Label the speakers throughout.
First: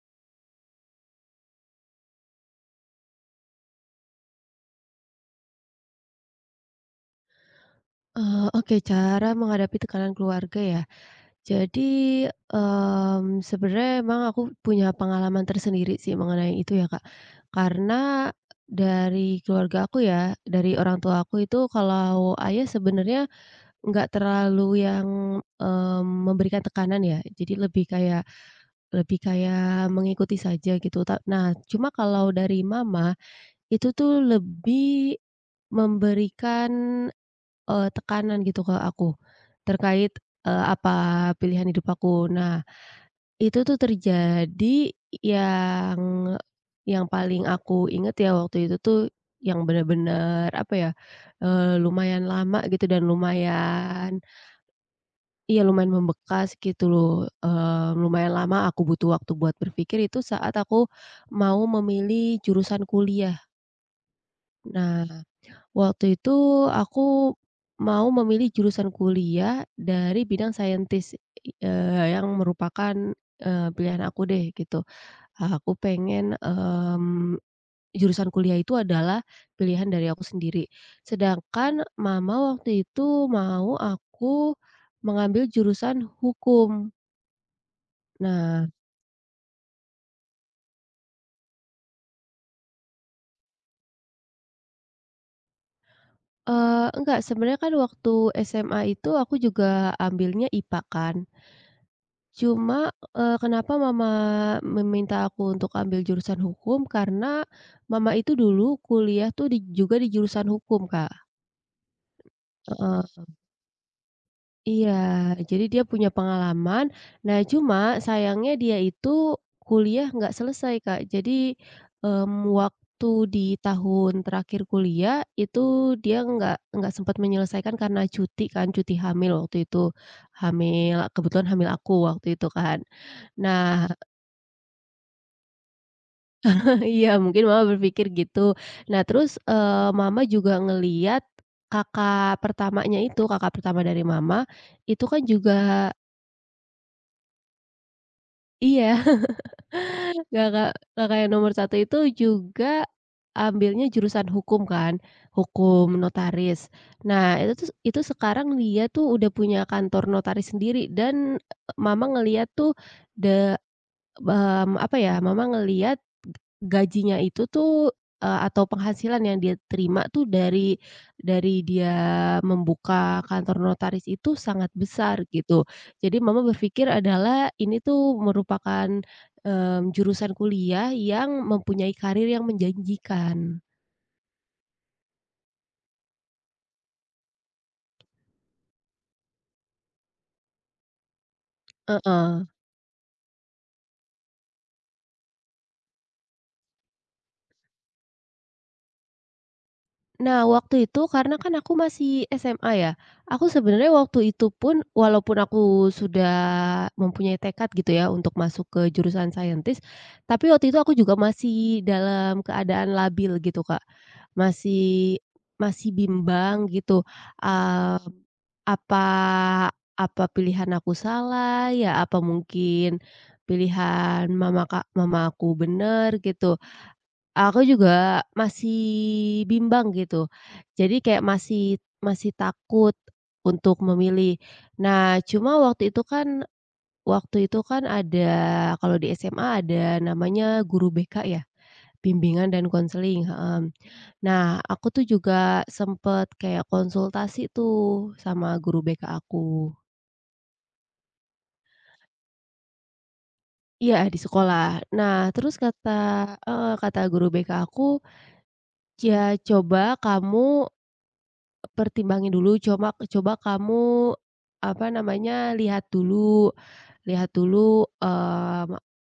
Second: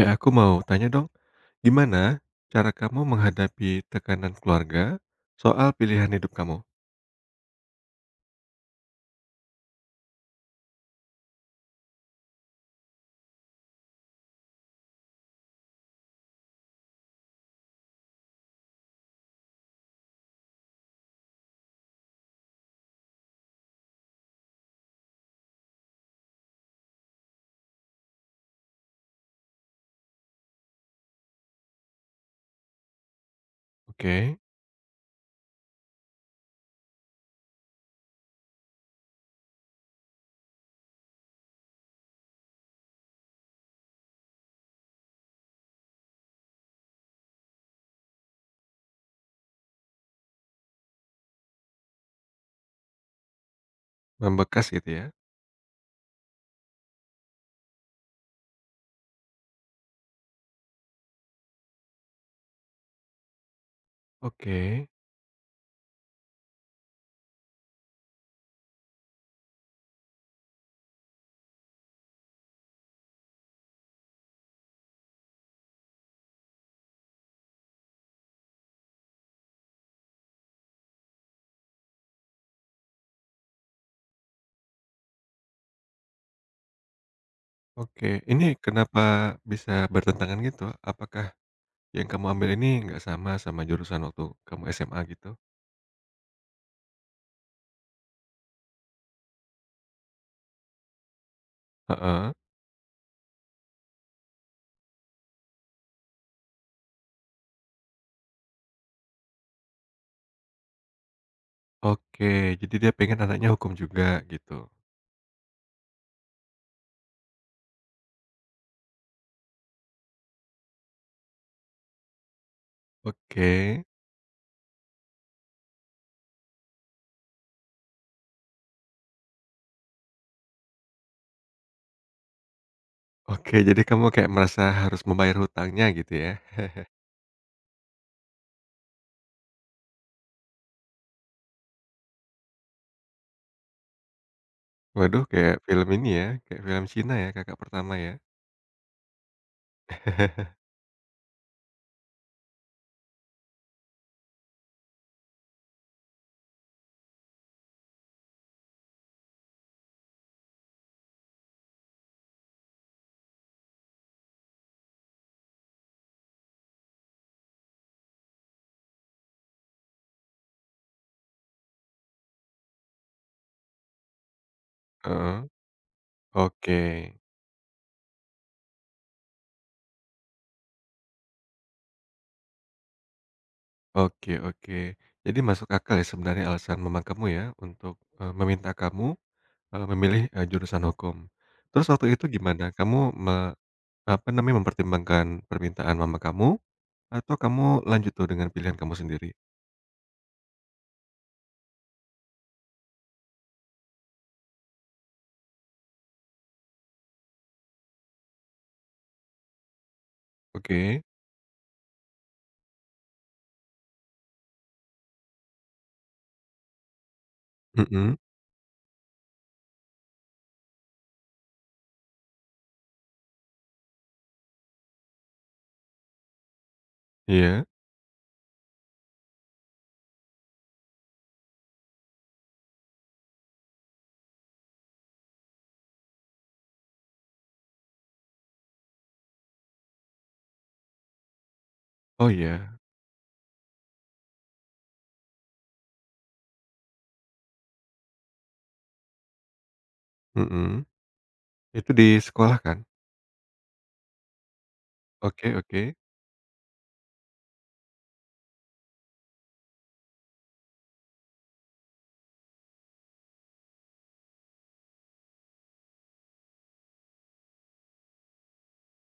Speaker 1: Eh, aku mau tanya dong, gimana cara kamu menghadapi tekanan keluarga soal pilihan hidup kamu?
Speaker 2: Oke, cara menghadapi tekanan keluarga ya. Jadi, sebenarnya emang aku punya pengalaman tersendiri sih mengenai itu ya, Kak. Karena dari keluarga aku ya, dari orang tua aku itu kalau ayah sebenarnya nggak terlalu yang, memberikan tekanan ya. Jadi lebih kayak mengikuti saja gitu. Nah, cuma kalau dari mama itu tuh
Speaker 1: Oke,
Speaker 2: lebih memberikan tekanan gitu ke aku, terkait, apa pilihan hidup aku. Nah, itu tuh terjadi yang yang paling aku inget ya waktu itu tuh yang bener-bener apa ya, lumayan lama gitu dan lumayan
Speaker 1: membekas gitu ya.
Speaker 2: iya lumayan membekas gitu loh, lumayan lama aku butuh waktu buat berpikir itu saat aku mau memilih jurusan kuliah.
Speaker 1: Oke,
Speaker 2: Nah, waktu itu aku mau memilih jurusan kuliah dari bidang saintis, yang merupakan, pilihan aku deh gitu. Aku pengen, jurusan kuliah itu adalah pilihan dari aku sendiri. Sedangkan mama waktu itu mau aku mengambil jurusan hukum.
Speaker 1: oke. Ini
Speaker 2: Nah,
Speaker 1: kenapa bisa bertentangan gitu? Apakah yang kamu ambil ini nggak sama sama jurusan waktu kamu SMA gitu?
Speaker 2: enggak, sebenarnya kan waktu SMA itu aku juga ambilnya IPA kan.
Speaker 1: Heeh.
Speaker 2: Cuma, kenapa mama meminta aku untuk ambil jurusan hukum, karena mama itu dulu kuliah tuh di juga di jurusan hukum, Kak.
Speaker 1: Oke, jadi dia pengen
Speaker 2: Heeh,
Speaker 1: anaknya hukum juga gitu.
Speaker 2: iya, jadi dia punya pengalaman. Nah, cuma sayangnya dia itu kuliah nggak selesai, Kak. Jadi, waktu di
Speaker 1: Oke,
Speaker 2: tahun terakhir kuliah itu dia nggak sempat menyelesaikan karena cuti kan, cuti hamil waktu itu. Hamil, kebetulan hamil aku waktu itu kan.
Speaker 1: oke. Jadi
Speaker 2: Nah,
Speaker 1: kamu kayak merasa harus membayar hutangnya gitu ya?
Speaker 2: iya, mungkin Mama berpikir gitu. Nah, terus, Mama juga ngelihat kakak pertamanya itu, kakak pertama dari Mama, itu kan
Speaker 1: Waduh,
Speaker 2: juga
Speaker 1: kayak film ini ya, kayak film Cina ya, kakak pertama ya.
Speaker 2: iya, kakak kakak yang nomor satu itu juga ambilnya jurusan hukum kan, hukum notaris. Nah, itu tuh, itu sekarang dia tuh udah punya kantor notaris sendiri dan Mama ngelihat tuh de apa ya, Mama ngelihat gajinya itu tuh, atau penghasilan yang dia terima tuh dari dia membuka kantor notaris itu sangat besar
Speaker 1: Heeh,
Speaker 2: gitu. Jadi mama
Speaker 1: oke.
Speaker 2: berpikir adalah ini tuh merupakan, jurusan kuliah yang mempunyai karir yang menjanjikan.
Speaker 1: Oke, oke. Jadi masuk akal ya sebenarnya alasan mama kamu ya untuk, meminta kamu, memilih, jurusan hukum. Terus waktu itu
Speaker 2: Heeh.
Speaker 1: gimana? Kamu me Apa namanya, mempertimbangkan permintaan mama kamu atau kamu lanjut tuh dengan pilihan kamu sendiri?
Speaker 2: Nah, waktu itu karena kan aku masih SMA ya, aku sebenarnya waktu itu pun walaupun aku sudah mempunyai tekad gitu ya untuk masuk ke jurusan saintis, tapi waktu itu aku
Speaker 1: Oke,
Speaker 2: juga masih dalam keadaan labil gitu, Kak. Masih masih bimbang gitu, eee,
Speaker 1: mhm,
Speaker 2: apa apa pilihan aku salah ya, apa mungkin pilihan mama aku bener gitu. Aku
Speaker 1: iya.
Speaker 2: juga masih bimbang gitu. Jadi kayak masih masih takut untuk memilih. Nah, cuma waktu itu kan ada, kalau di SMA ada namanya guru BK ya,
Speaker 1: Oh
Speaker 2: bimbingan dan
Speaker 1: iya,
Speaker 2: konseling, heeh. Nah, aku tuh juga sempet kayak konsultasi tuh sama guru BK aku.
Speaker 1: mhm. Itu di sekolah kan?
Speaker 2: Iya, di sekolah. Nah,
Speaker 1: Oke
Speaker 2: terus kata
Speaker 1: oke.
Speaker 2: heeh, kata guru BK aku, "Ya coba kamu pertimbangin dulu, coba coba kamu, apa namanya, lihat dulu,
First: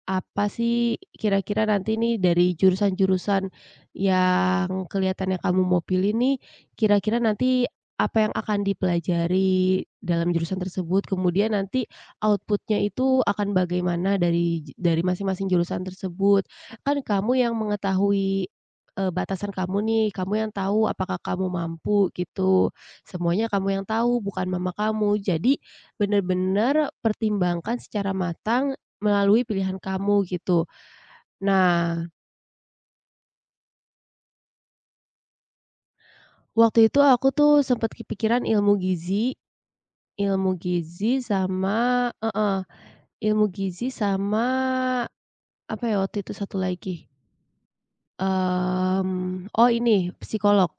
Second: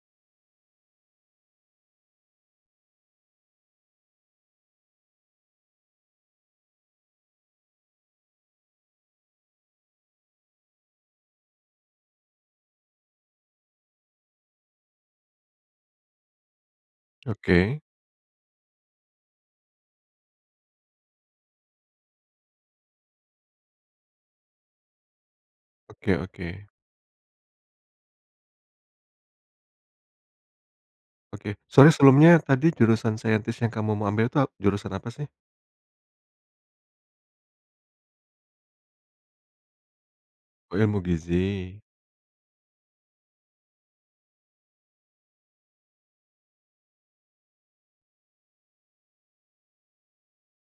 Speaker 2: apa sih kira-kira nanti nih dari jurusan-jurusan yang kelihatannya kamu mau pilih nih, kira-kira nanti apa yang akan dipelajari dalam jurusan tersebut, kemudian nanti outputnya itu akan bagaimana dari masing-masing jurusan tersebut. Kan kamu yang
Speaker 1: Oke.
Speaker 2: mengetahui, batasan kamu nih, kamu yang tahu apakah kamu mampu gitu, semuanya kamu yang tahu bukan mama kamu. Jadi
Speaker 1: Oke oke.
Speaker 2: benar-benar pertimbangkan secara matang melalui pilihan kamu gitu."
Speaker 1: Oke. Sorry
Speaker 2: Nah,
Speaker 1: sebelumnya tadi jurusan saintis yang kamu mau ambil itu jurusan apa sih?
Speaker 2: waktu itu aku tuh sempat kepikiran ilmu
Speaker 1: Oh, ilmu
Speaker 2: gizi
Speaker 1: gizi.
Speaker 2: sama, ilmu gizi sama apa ya waktu itu satu lagi, oh ini psikolog.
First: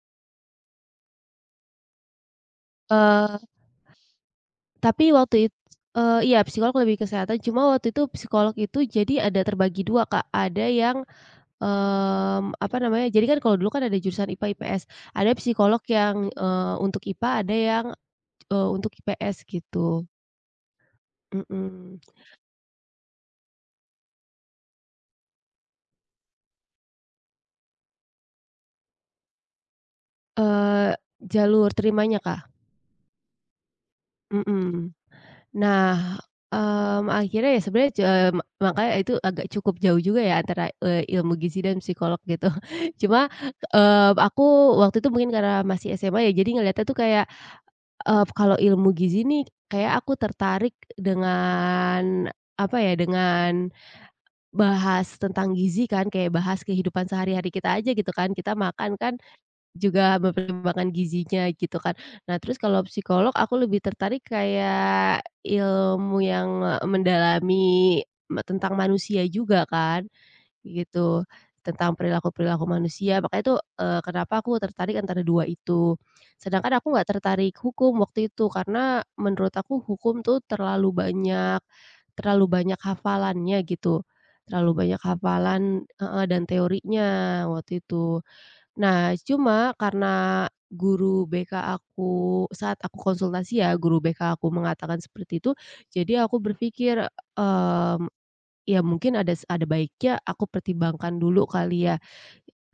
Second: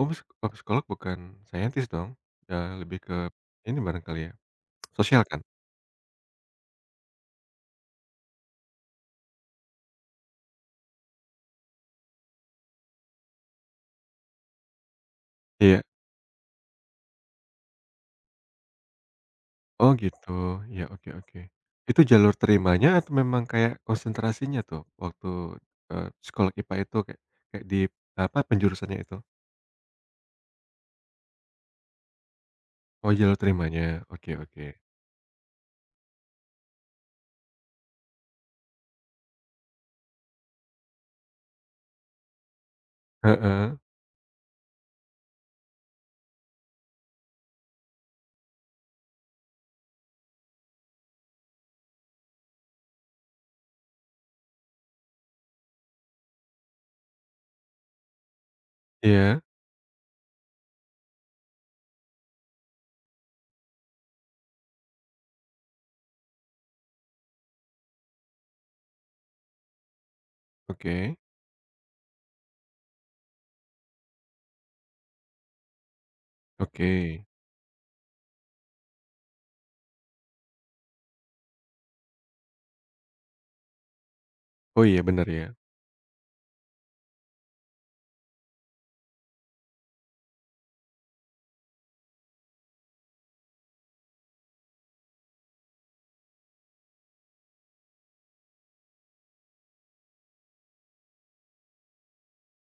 Speaker 1: Oh, psi Oh, psikolog bukan saintis dong? Ya lebih ke
Speaker 2: Eee,
Speaker 1: ini barangkali ya,
Speaker 2: tapi
Speaker 1: sosial
Speaker 2: waktu
Speaker 1: kan?
Speaker 2: it eee, Iya, psikolog lebih kesehatan, cuma waktu itu psikolog itu jadi ada terbagi dua, Kak. Ada yang apa namanya, jadi kan kalau dulu kan ada jurusan IPA, IPS, ada psikolog
Speaker 1: Iya.
Speaker 2: yang, untuk IPA, ada yang, untuk IPS
Speaker 1: Oh,
Speaker 2: gitu,
Speaker 1: gitu. Iya, oke oke.
Speaker 2: mhm,
Speaker 1: Itu jalur terimanya atau memang kayak konsentrasinya tuh waktu, psikolog IPA itu kayak kayak di apa, penjurusannya itu?
Speaker 2: eee, jalur terimanya, Kak,
Speaker 1: Oh, jalur terimanya. Oke oke.
Speaker 2: mhm. Nah, akhirnya ya sebenarnya ce makanya itu agak cukup jauh juga ya antara, ilmu gizi dan psikolog gitu. Cuma,
Speaker 1: Heeh.
Speaker 2: aku waktu itu mungkin karena masih SMA ya, jadi ngeliatnya tuh kayak, kalau ilmu gizi nih kayak aku tertarik dengan, apa ya, dengan bahas tentang gizi kan, kayak bahas kehidupan sehari-hari kita aja gitu kan, kita makan kan
Speaker 1: Iya.
Speaker 2: juga mempertimbangkan gizinya gitu kan. Nah, terus kalau psikolog aku lebih tertarik kayak ilmu yang, mendalami tentang manusia juga kan.
Speaker 1: Oke.
Speaker 2: Gitu, tentang perilaku-perilaku manusia, makanya itu, kenapa aku tertarik antara 2 itu. Sedangkan
Speaker 1: Oke.
Speaker 2: aku nggak tertarik hukum waktu itu, karena menurut aku hukum tuh terlalu banyak hafalannya gitu, terlalu
Speaker 1: Oh,
Speaker 2: banyak
Speaker 1: iya bener ya.
Speaker 2: hafalan, heeh, dan teorinya waktu itu. Nah, cuma karena guru BK aku saat aku konsultasi ya, guru BK aku mengatakan seperti itu, jadi aku berpikir, mmm ya mungkin ada ada baiknya aku pertimbangkan dulu kali ya,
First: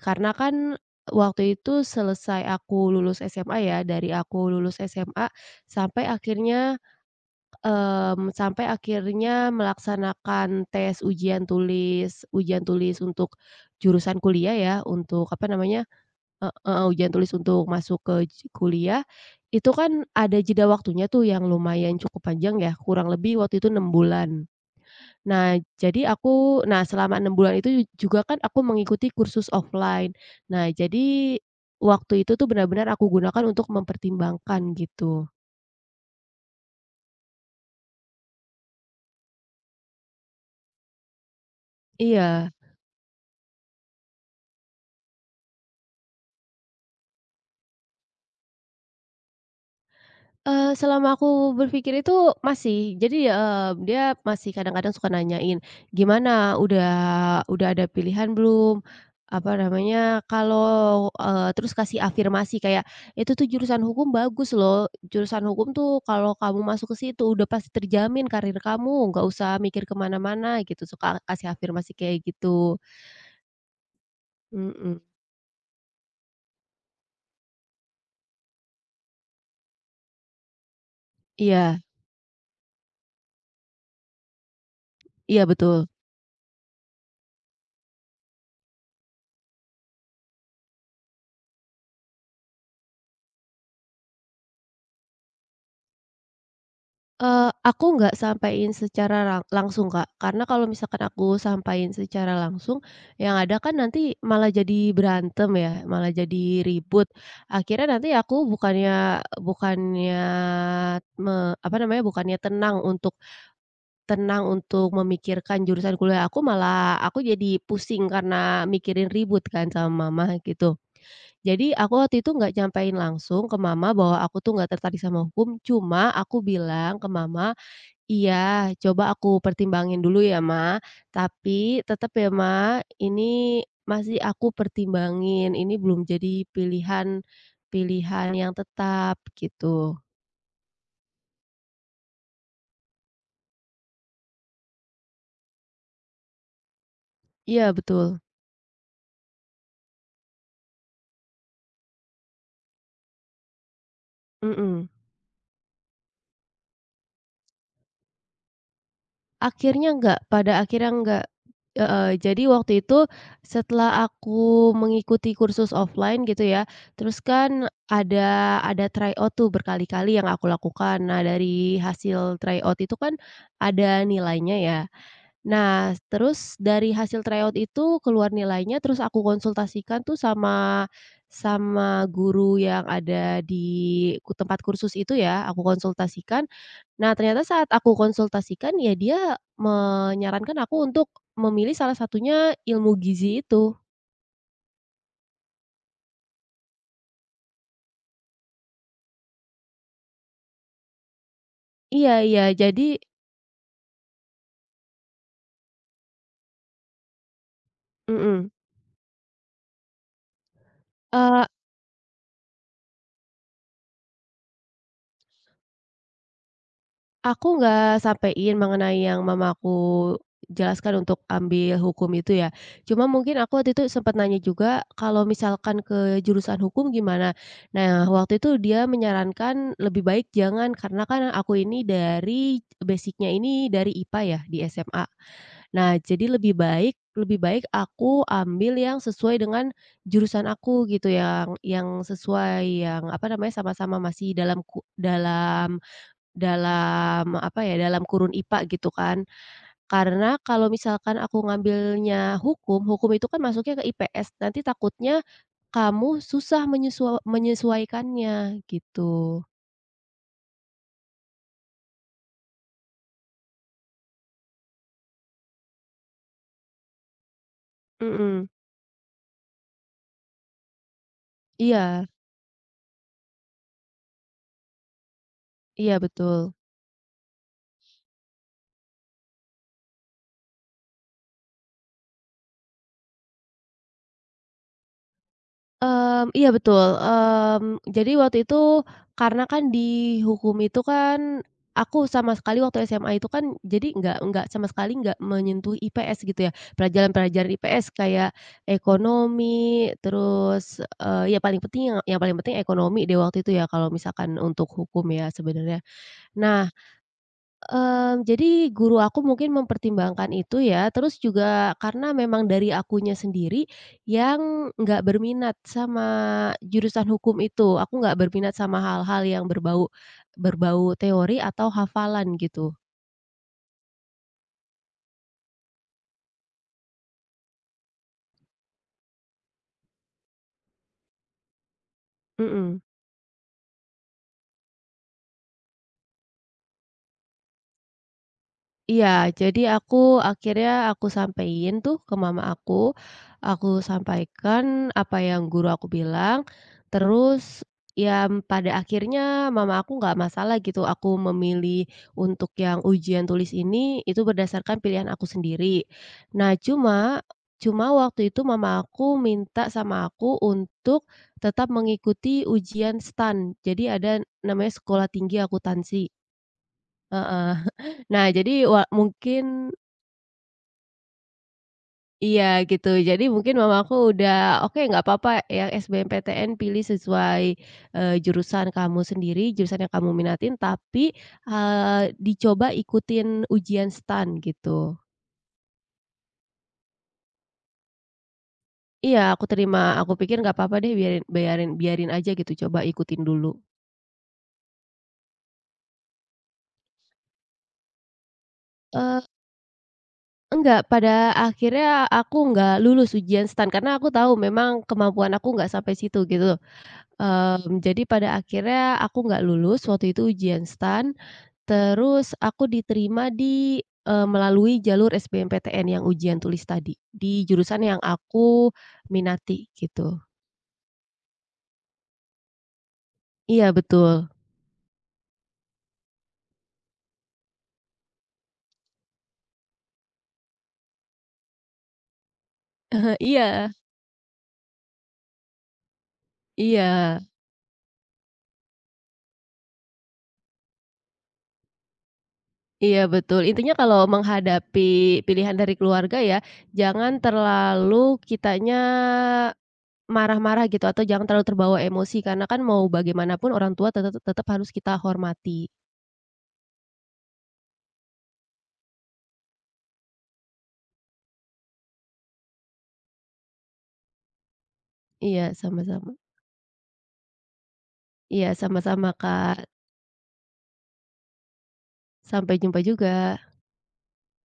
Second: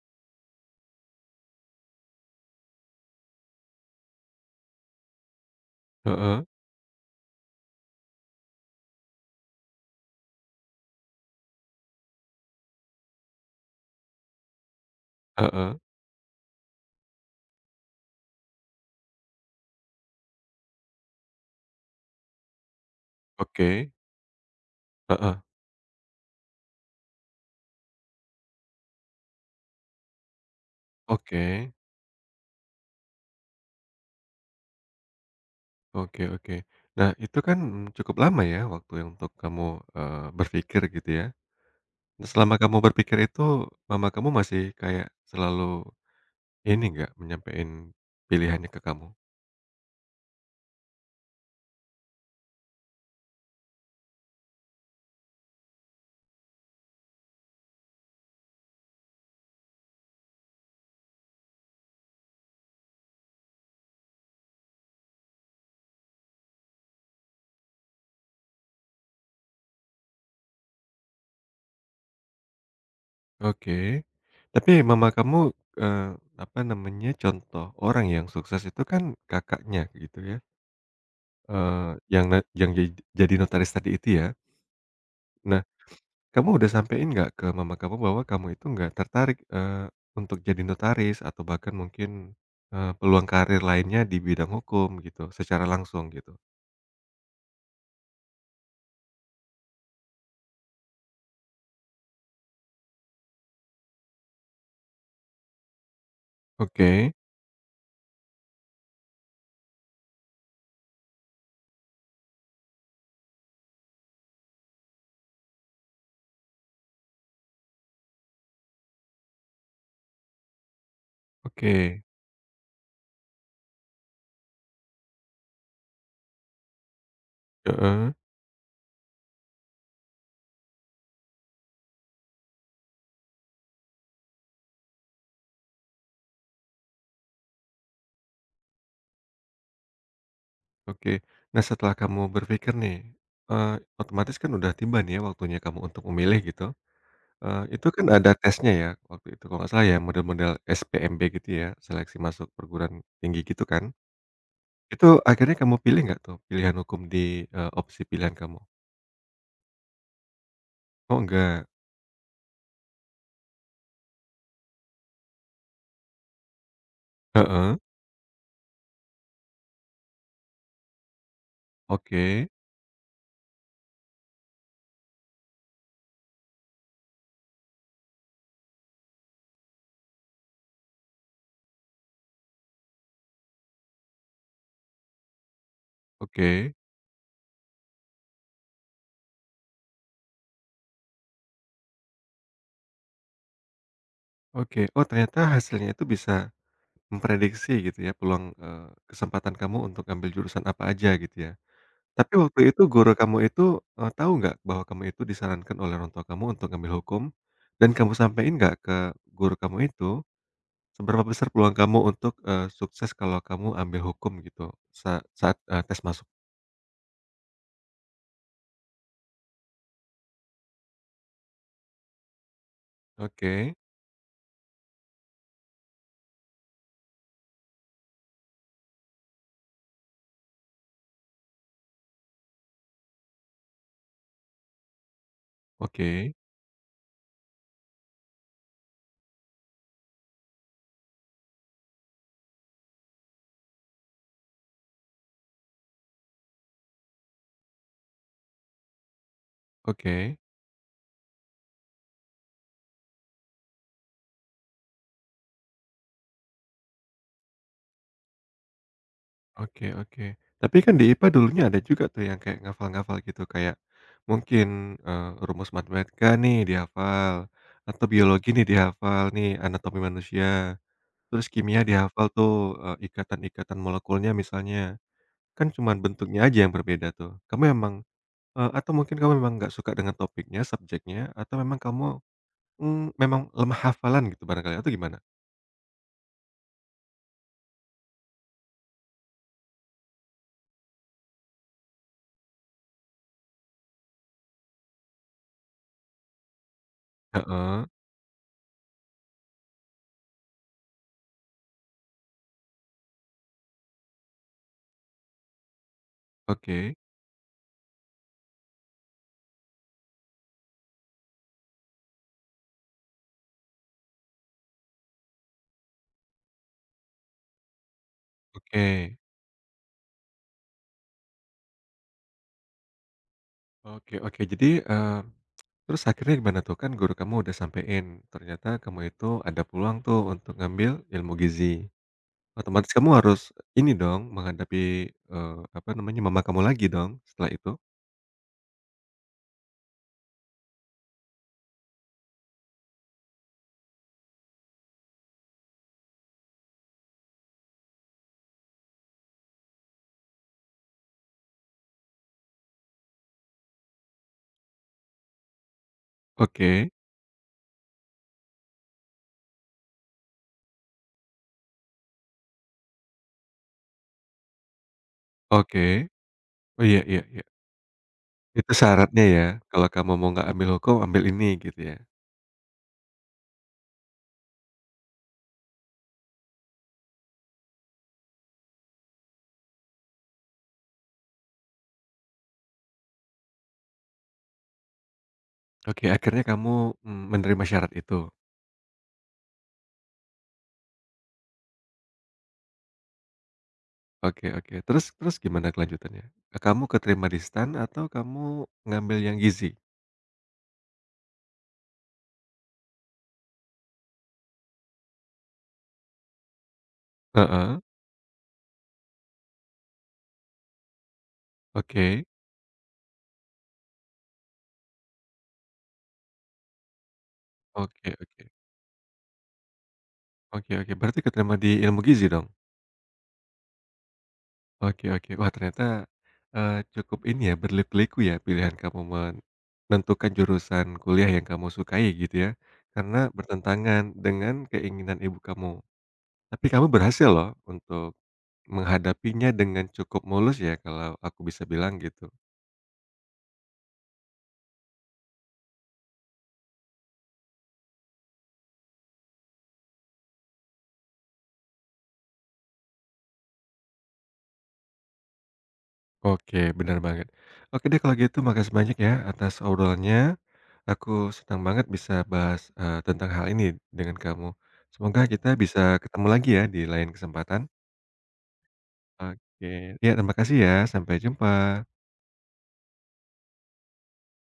Speaker 2: karena kan waktu itu selesai aku lulus SMA ya, dari aku lulus SMA sampai
Speaker 1: Heeh.
Speaker 2: akhirnya, sampai akhirnya melaksanakan tes ujian tulis untuk jurusan kuliah ya, untuk apa
Speaker 1: Heeh.
Speaker 2: namanya ujian tulis untuk masuk ke kuliah, itu kan ada jeda waktunya tuh yang lumayan cukup panjang ya, kurang lebih waktu itu 6
Speaker 1: Oke.
Speaker 2: bulan.
Speaker 1: Heeh.
Speaker 2: Nah, jadi selama 6 bulan itu juga kan aku mengikuti kursus offline. Nah, jadi
Speaker 1: Oke.
Speaker 2: waktu itu tuh benar-benar aku gunakan untuk mempertimbangkan gitu.
Speaker 1: Oke oke. Nah, itu kan cukup lama ya waktu yang untuk kamu, berpikir gitu ya. Nah,
Speaker 2: Iya.
Speaker 1: selama kamu berpikir itu, mama kamu masih kayak selalu ini nggak, menyampaikan pilihannya ke kamu?
Speaker 2: Selama aku berpikir itu masih. Jadi, dia masih kadang-kadang suka nanyain, "Gimana, udah udah ada pilihan belum?" Apa namanya, kalau terus kasih afirmasi kayak, "Itu tuh jurusan hukum bagus loh. Jurusan hukum tuh kalau kamu masuk ke situ udah pasti terjamin karir kamu, nggak usah mikir ke mana-mana," gitu. Suka kasih afirmasi kayak gitu.
Speaker 1: Oke. Tapi
Speaker 2: Mhm.
Speaker 1: mama kamu, eee, apa namanya, contoh orang yang sukses itu kan kakaknya gitu ya,
Speaker 2: Iya,
Speaker 1: eee, yang na yang ja jadi notaris tadi itu ya.
Speaker 2: iya,
Speaker 1: Nah,
Speaker 2: betul.
Speaker 1: kamu udah sampein nggak ke mama kamu bahwa kamu itu nggak tertarik, untuk jadi notaris atau bahkan mungkin, peluang karir lainnya di bidang hukum gitu, secara langsung gitu?
Speaker 2: Aku nggak sampein secara langsung, Kak. Karena kalau misalkan aku sampaiin secara langsung, yang ada kan nanti malah jadi berantem ya, malah jadi ribut.
Speaker 1: Oke
Speaker 2: Akhirnya nanti aku bukannya bukannya me apa namanya, bukannya tenang untuk memikirkan jurusan kuliah aku, malah aku jadi pusing karena mikirin ribut kan sama mama gitu. Jadi aku
Speaker 1: oke,
Speaker 2: waktu itu nggak nyampein langsung ke mama bahwa aku tuh nggak tertarik sama hukum, cuma aku bilang ke mama,
Speaker 1: heeh,
Speaker 2: "Iya, coba aku pertimbangin dulu ya, Ma. Tapi tetap ya, Ma. Ini masih aku pertimbangin, ini belum jadi pilihan pilihan yang tetap gitu."
Speaker 1: oke. Nah, setelah kamu berpikir nih, eee, otomatis kan udah tiba nih ya waktunya kamu untuk memilih gitu,
Speaker 2: Iya,
Speaker 1: itu kan
Speaker 2: betul,
Speaker 1: ada tesnya ya waktu itu kalau nggak salah ya model-model SPMB gitu ya, seleksi masuk perguruan tinggi gitu kan.
Speaker 2: mhm.
Speaker 1: Itu akhirnya kamu pilih nggak tuh pilihan hukum di, opsi pilihan kamu?
Speaker 2: Akhirnya enggak, pada akhirnya
Speaker 1: Oh
Speaker 2: enggak.
Speaker 1: enggak,
Speaker 2: Heeh, jadi waktu itu setelah aku mengikuti kursus offline gitu ya, terus kan
Speaker 1: heeh,
Speaker 2: ada tryout tuh berkali-kali yang aku lakukan. Nah, dari hasil
Speaker 1: oke
Speaker 2: tryout itu kan ada nilainya ya. Nah, terus dari hasil tryout itu keluar nilainya, terus aku konsultasikan tuh sama sama guru yang ada di tempat kursus itu ya, aku konsultasikan.
Speaker 1: oke
Speaker 2: Nah, ternyata saat aku konsultasikan, ya dia menyarankan aku untuk memilih salah satunya ilmu gizi itu.
Speaker 1: oke. Oh ternyata hasilnya itu bisa memprediksi gitu ya peluang, kesempatan kamu untuk ambil jurusan apa aja gitu ya.
Speaker 2: Iya,
Speaker 1: Tapi
Speaker 2: iya,
Speaker 1: waktu itu
Speaker 2: jadi,
Speaker 1: guru kamu itu, tahu nggak bahwa kamu itu disarankan oleh orang tua kamu untuk ambil hukum? Dan kamu
Speaker 2: mhm,
Speaker 1: sampaikan nggak ke guru kamu itu, seberapa besar peluang kamu untuk, sukses kalau kamu ambil hukum gitu saat, tes masuk?
Speaker 2: aku nggak sampein mengenai yang mamaku jelaskan untuk ambil hukum itu ya. Cuma mungkin aku waktu
Speaker 1: Oke
Speaker 2: itu sempat nanya juga kalau misalkan ke jurusan hukum gimana. Nah, waktu itu dia menyarankan lebih baik jangan, karena kan aku ini dari basicnya ini dari IPA ya di SMA. Nah, jadi
Speaker 1: oke
Speaker 2: lebih baik aku ambil yang sesuai dengan jurusan aku gitu, yang sesuai, yang apa namanya, sama-sama masih dalam ku- dalam dalam apa ya, dalam kurun IPA gitu kan.
Speaker 1: oke.
Speaker 2: Karena kalau misalkan aku ngambilnya hukum, hukum itu kan masuknya ke IPS, nanti takutnya kamu susah menyesuaikannya gitu.
Speaker 1: Oke oke. Tapi kan di IPA dulunya ada juga tuh yang kayak ngafal-ngafal gitu, kayak mungkin, rumus matematika nih dihafal, atau
Speaker 2: Mhm,
Speaker 1: biologi nih dihafal nih, anatomi manusia, terus kimia
Speaker 2: iya,
Speaker 1: dihafal tuh, ikatan-ikatan molekulnya misalnya. Kan
Speaker 2: iya
Speaker 1: cuman bentuknya
Speaker 2: betul.
Speaker 1: aja yang berbeda tuh. Atau mungkin kamu memang nggak suka dengan topiknya, subjeknya, atau memang kamu, memang lemah hafalan gitu barangkali, atau gimana?
Speaker 2: Iya betul. Jadi waktu itu karena kan di hukum itu kan aku sama sekali waktu SMA itu kan jadi nggak sama sekali nggak menyentuh IPS gitu ya, pelajaran-pelajaran
Speaker 1: Heeh.
Speaker 2: IPS kayak ekonomi, terus, ya paling penting, yang paling penting ekonomi deh waktu itu ya kalau misalkan untuk hukum ya sebenarnya. Nah
Speaker 1: Oke.
Speaker 2: Jadi guru aku mungkin mempertimbangkan itu ya, terus juga karena memang dari akunya sendiri yang nggak berminat sama jurusan hukum itu, aku nggak berminat sama
Speaker 1: Oke.
Speaker 2: hal-hal yang berbau berbau teori atau hafalan gitu,
Speaker 1: Oke oke. Jadi, eee Terus akhirnya gimana tuh? Kan guru kamu udah sampein, ternyata kamu itu ada peluang tuh untuk ngambil ilmu gizi.
Speaker 2: mhm.
Speaker 1: Otomatis kamu harus ini dong menghadapi, apa namanya, mama kamu lagi dong setelah itu?
Speaker 2: Iya, jadi akhirnya aku sampein tuh ke mama aku sampaikan apa yang guru aku bilang, terus ya pada akhirnya mama aku nggak masalah gitu, aku memilih untuk yang ujian tulis ini itu berdasarkan pilihan aku sendiri. Nah,
Speaker 1: Oke
Speaker 2: cuma cuma waktu itu mama aku minta sama aku untuk tetap mengikuti ujian STAN. Jadi ada namanya sekolah tinggi
Speaker 1: oke.
Speaker 2: akuntansi.
Speaker 1: Oh, iya iya iya.
Speaker 2: Heeh. Nah, jadi
Speaker 1: Itu syaratnya ya,
Speaker 2: mungkin
Speaker 1: kalau kamu mau nggak ambil hukum, ambil ini gitu ya?
Speaker 2: iya gitu. Jadi mungkin mama aku udah, "Oke, nggak apa-apa yang SBMPTN pilih sesuai, jurusan kamu sendiri, jurusan yang kamu minatin, tapi, dicoba ikutin ujian STAN," gitu.
Speaker 1: Oke, akhirnya kamu, menerima syarat itu.
Speaker 2: Iya, aku terima. Aku pikir nggak apa-apa deh, biarin, biarin, biarin aja gitu, coba ikutin dulu.
Speaker 1: Oke oke. Terus terus gimana kelanjutannya? Kamu keterima di STAN atau kamu ngambil
Speaker 2: Eee,
Speaker 1: yang gizi?
Speaker 2: enggak, pada akhirnya aku nggak lulus ujian STAN karena aku tahu memang kemampuan aku nggak sampai situ gitu.
Speaker 1: Heeh.
Speaker 2: Jadi pada akhirnya aku nggak lulus waktu itu ujian STAN,
Speaker 1: Oke.
Speaker 2: terus aku diterima di, melalui jalur SBMPTN yang ujian tulis tadi, di jurusan yang
Speaker 1: Oke oke.
Speaker 2: aku minati gitu.
Speaker 1: Oke oke, berarti keterima di ilmu gizi dong?
Speaker 2: Iya betul.
Speaker 1: Oke oke. Wah ternyata, cukup ini ya, berliku-liku ya pilihan kamu menentukan jurusan kuliah yang kamu sukai gitu ya, karena
Speaker 2: Iya,
Speaker 1: bertentangan dengan keinginan ibu kamu. Tapi kamu
Speaker 2: iya,
Speaker 1: berhasil loh untuk menghadapinya dengan cukup mulus ya kalau aku bisa bilang gitu.
Speaker 2: iya betul. Intinya kalau menghadapi pilihan dari keluarga ya, jangan terlalu kitanya marah-marah gitu atau jangan terlalu terbawa emosi karena kan mau bagaimanapun orang tua tetap harus kita hormati.
Speaker 1: Oke, benar banget. Oke deh kalau gitu makasih banyak ya atas obrolannya. Aku senang banget bisa bahas, tentang hal ini dengan kamu. Semoga kita
Speaker 2: Iya,
Speaker 1: bisa
Speaker 2: sama-sama.
Speaker 1: ketemu lagi ya di lain kesempatan.
Speaker 2: Iya, sama-sama, Kak.
Speaker 1: Oke, ya terima kasih ya, sampai jumpa.
Speaker 2: Sampai jumpa juga.